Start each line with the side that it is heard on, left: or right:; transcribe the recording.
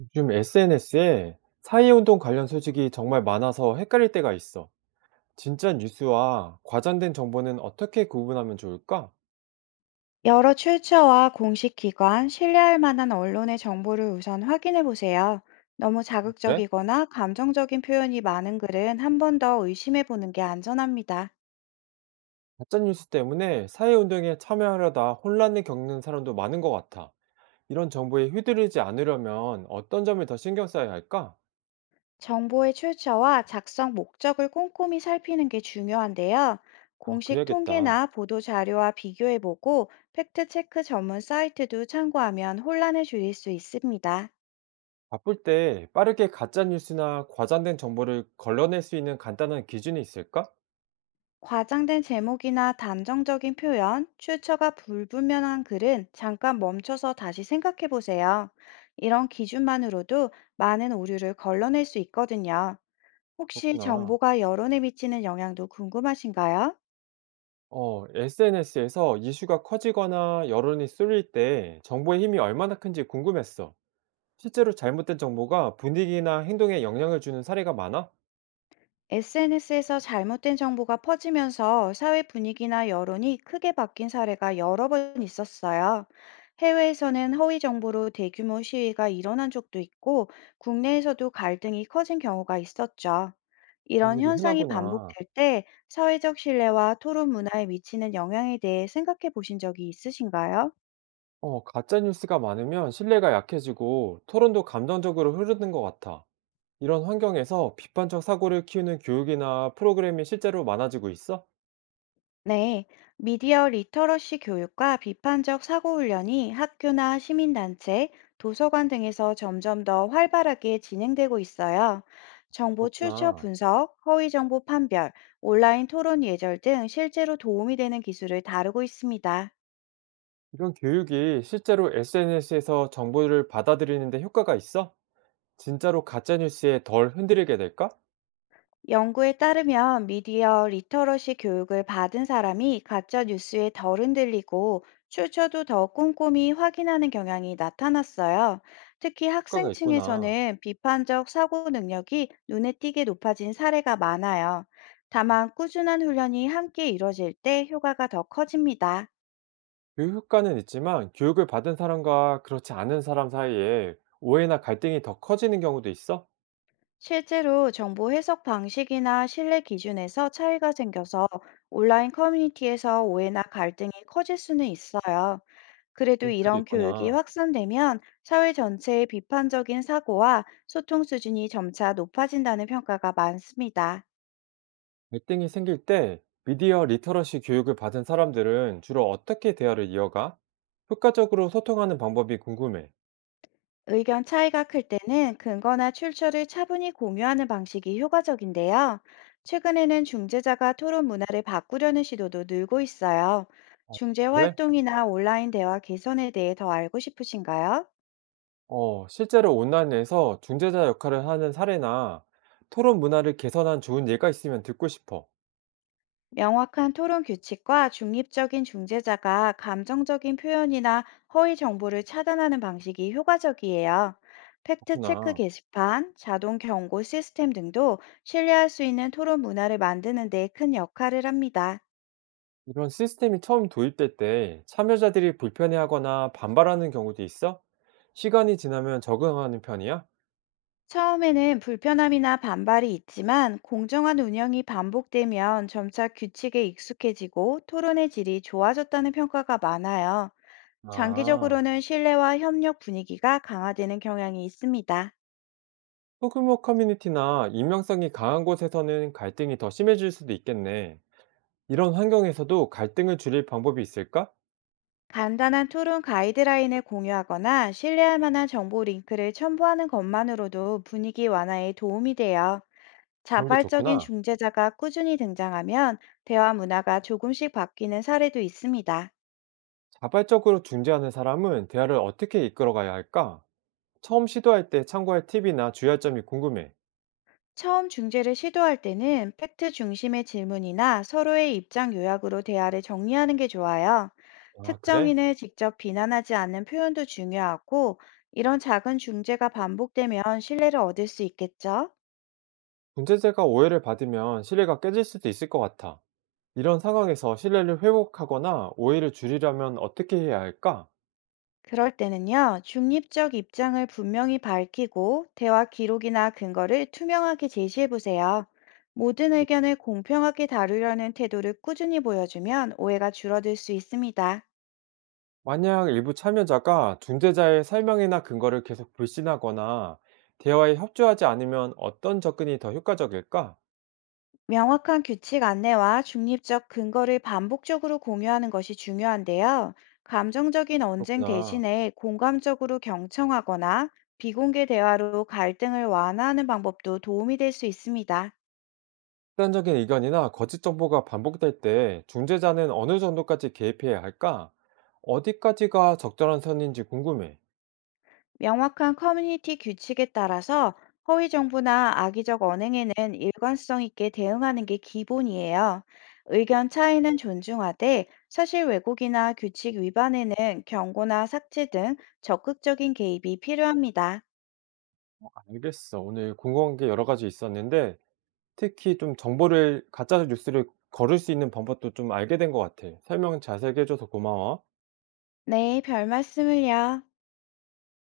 right: 요즘 SNS에 사회운동 관련 소식이 정말 많아서 헷갈릴 때가 있어. 진짜 뉴스와 과장된 정보는 어떻게 구분하면 좋을까?
left: 여러 출처와 공식 기관, 신뢰할 만한 언론의 정보를 우선 확인해 보세요. 너무
right: 그래?
left: 자극적이거나 감정적인 표현이 많은 글은 한 번 더 의심해 보는 게 안전합니다.
right: 가짜 뉴스 때문에 사회운동에 참여하려다 혼란을 겪는 사람도 많은 것 같아. 이런 정보에 휘두르지 않으려면 어떤 점을 더 신경 써야 할까?
left: 정보의 출처와 작성 목적을 꼼꼼히 살피는 게 중요한데요.
right: 아,
left: 공식
right: 그래야겠다.
left: 통계나 보도 자료와 비교해 보고 팩트체크 전문 사이트도 참고하면 혼란을 줄일 수 있습니다.
right: 바쁠 때 빠르게 가짜 뉴스나 과장된 정보를 걸러낼 수 있는 간단한 기준이 있을까?
left: 과장된 제목이나 단정적인 표현, 출처가 불분명한 글은 잠깐 멈춰서 다시 생각해 보세요. 이런 기준만으로도 많은 오류를 걸러낼 수 있거든요. 혹시
right: 그렇구나.
left: 정보가 여론에 미치는 영향도 궁금하신가요?
right: 어, SNS에서 이슈가 커지거나 여론이 쏠릴 때 정보의 힘이 얼마나 큰지 궁금했어. 실제로 잘못된 정보가 분위기나 행동에 영향을 주는 사례가 많아?
left: SNS에서 잘못된 정보가 퍼지면서 사회 분위기나 여론이 크게 바뀐 사례가 여러 번 있었어요. 해외에서는 허위 정보로 대규모 시위가 일어난 적도 있고, 국내에서도 갈등이 커진 경우가 있었죠.
right: 그런
left: 이런
right: 일이
left: 현상이
right: 흔하구나.
left: 반복될 때 사회적 신뢰와 토론 문화에 미치는 영향에 대해 생각해 보신 적이 있으신가요?
right: 어, 가짜 뉴스가 많으면 신뢰가 약해지고 토론도 감정적으로 흐르는 것 같아. 이런 환경에서 비판적 사고를 키우는 교육이나 프로그램이 실제로 많아지고 있어?
left: 네, 미디어 리터러시 교육과 비판적 사고 훈련이 학교나 시민단체, 도서관 등에서 점점 더 활발하게 진행되고 있어요. 정보 출처
right: 그렇구나.
left: 분석, 허위 정보 판별, 온라인 토론 예절 등 실제로 도움이 되는 기술을 다루고 있습니다.
right: 이런 교육이 실제로 SNS에서 정보를 받아들이는데 효과가 있어? 진짜로 가짜 뉴스에 덜 흔들리게 될까?
left: 연구에 따르면 미디어 리터러시 교육을 받은 사람이 가짜 뉴스에 덜 흔들리고 출처도 더 꼼꼼히 확인하는 경향이 나타났어요. 특히
right: 효과가 있구나.
left: 학생층에서는 비판적 사고 능력이 눈에 띄게 높아진 사례가 많아요. 다만 꾸준한 훈련이 함께 이뤄질 때 효과가 더 커집니다.
right: 교육 효과는 있지만 교육을 받은 사람과 그렇지 않은 사람 사이에 오해나 갈등이 더 커지는 경우도 있어?
left: 실제로 정보 해석 방식이나 신뢰 기준에서 차이가 생겨서 온라인 커뮤니티에서 오해나 갈등이 커질 수는 있어요. 그래도
right: 그럴 수도
left: 이런 교육이
right: 있구나.
left: 확산되면 사회 전체의 비판적인 사고와 소통 수준이 점차 높아진다는 평가가 많습니다.
right: 갈등이 생길 때 미디어 리터러시 교육을 받은 사람들은 주로 어떻게 대화를 이어가? 효과적으로 소통하는 방법이 궁금해.
left: 의견 차이가 클 때는 근거나 출처를 차분히 공유하는 방식이 효과적인데요. 최근에는 중재자가 토론 문화를 바꾸려는 시도도 늘고 있어요. 중재
right: 그래?
left: 활동이나 온라인 대화 개선에 대해 더 알고 싶으신가요?
right: 어, 실제로 온라인에서 중재자 역할을 하는 사례나 토론 문화를 개선한 좋은 예가 있으면 듣고 싶어.
left: 명확한 토론 규칙과 중립적인 중재자가 감정적인 표현이나 허위 정보를 차단하는 방식이 효과적이에요. 팩트체크
right: 그렇구나.
left: 게시판, 자동 경고 시스템 등도 신뢰할 수 있는 토론 문화를 만드는 데 큰 역할을 합니다.
right: 이런 시스템이 처음 도입될 때 참여자들이 불편해하거나 반발하는 경우도 있어? 시간이 지나면 적응하는 편이야?
left: 처음에는 불편함이나 반발이 있지만 공정한 운영이 반복되면 점차 규칙에 익숙해지고 토론의 질이 좋아졌다는 평가가 많아요.
right: 아,
left: 장기적으로는 신뢰와 협력 분위기가 강화되는 경향이 있습니다.
right: 소규모 커뮤니티나 익명성이 강한 곳에서는 갈등이 더 심해질 수도 있겠네. 이런 환경에서도 갈등을 줄일 방법이 있을까?
left: 간단한 토론 가이드라인을 공유하거나 신뢰할 만한 정보 링크를 첨부하는 것만으로도 분위기 완화에 도움이 돼요.
right: 그런 게
left: 자발적인
right: 좋구나.
left: 중재자가 꾸준히 등장하면 대화 문화가 조금씩 바뀌는 사례도 있습니다.
right: 자발적으로 중재하는 사람은 대화를 어떻게 이끌어가야 할까? 처음 시도할 때 참고할 팁이나 주의할 점이 궁금해.
left: 처음 중재를 시도할 때는 팩트 중심의 질문이나 서로의 입장 요약으로 대화를 정리하는 게 좋아요.
right: 아, 그래?
left: 특정인을 직접 비난하지 않는 표현도 중요하고, 이런 작은 중재가 반복되면 신뢰를 얻을 수 있겠죠?
right: 중재자가 오해를 받으면 신뢰가 깨질 수도 있을 것 같아. 이런 상황에서 신뢰를 회복하거나 오해를 줄이려면 어떻게 해야 할까?
left: 그럴 때는요, 중립적 입장을 분명히 밝히고 대화 기록이나 근거를 투명하게 제시해 보세요. 모든 의견을 공평하게 다루려는 태도를 꾸준히 보여주면 오해가 줄어들 수 있습니다.
right: 만약 일부 참여자가 중재자의 설명이나 근거를 계속 불신하거나 대화에 협조하지 않으면 어떤 접근이 더 효과적일까?
left: 명확한 규칙 안내와 중립적 근거를 반복적으로 공유하는 것이 중요한데요. 감정적인 언쟁
right: 그렇구나.
left: 대신에 공감적으로 경청하거나 비공개 대화로 갈등을 완화하는 방법도 도움이 될 수 있습니다.
right: 극단적인 의견이나 거짓 정보가 반복될 때 중재자는 어느 정도까지 개입해야 할까? 어디까지가 적절한 선인지 궁금해.
left: 명확한 커뮤니티 규칙에 따라서 허위 정보나 악의적 언행에는 일관성 있게 대응하는 게 기본이에요. 의견 차이는 존중하되 사실 왜곡이나 규칙 위반에는 경고나 삭제 등 적극적인 개입이 필요합니다.
right: 알겠어. 오늘 궁금한 게 여러 가지 있었는데 특히 좀 정보를 가짜 뉴스를 거를 수 있는 방법도 좀 알게 된 것 같아. 설명 자세히게해 줘서 고마워.
left: 네, 별 말씀을요.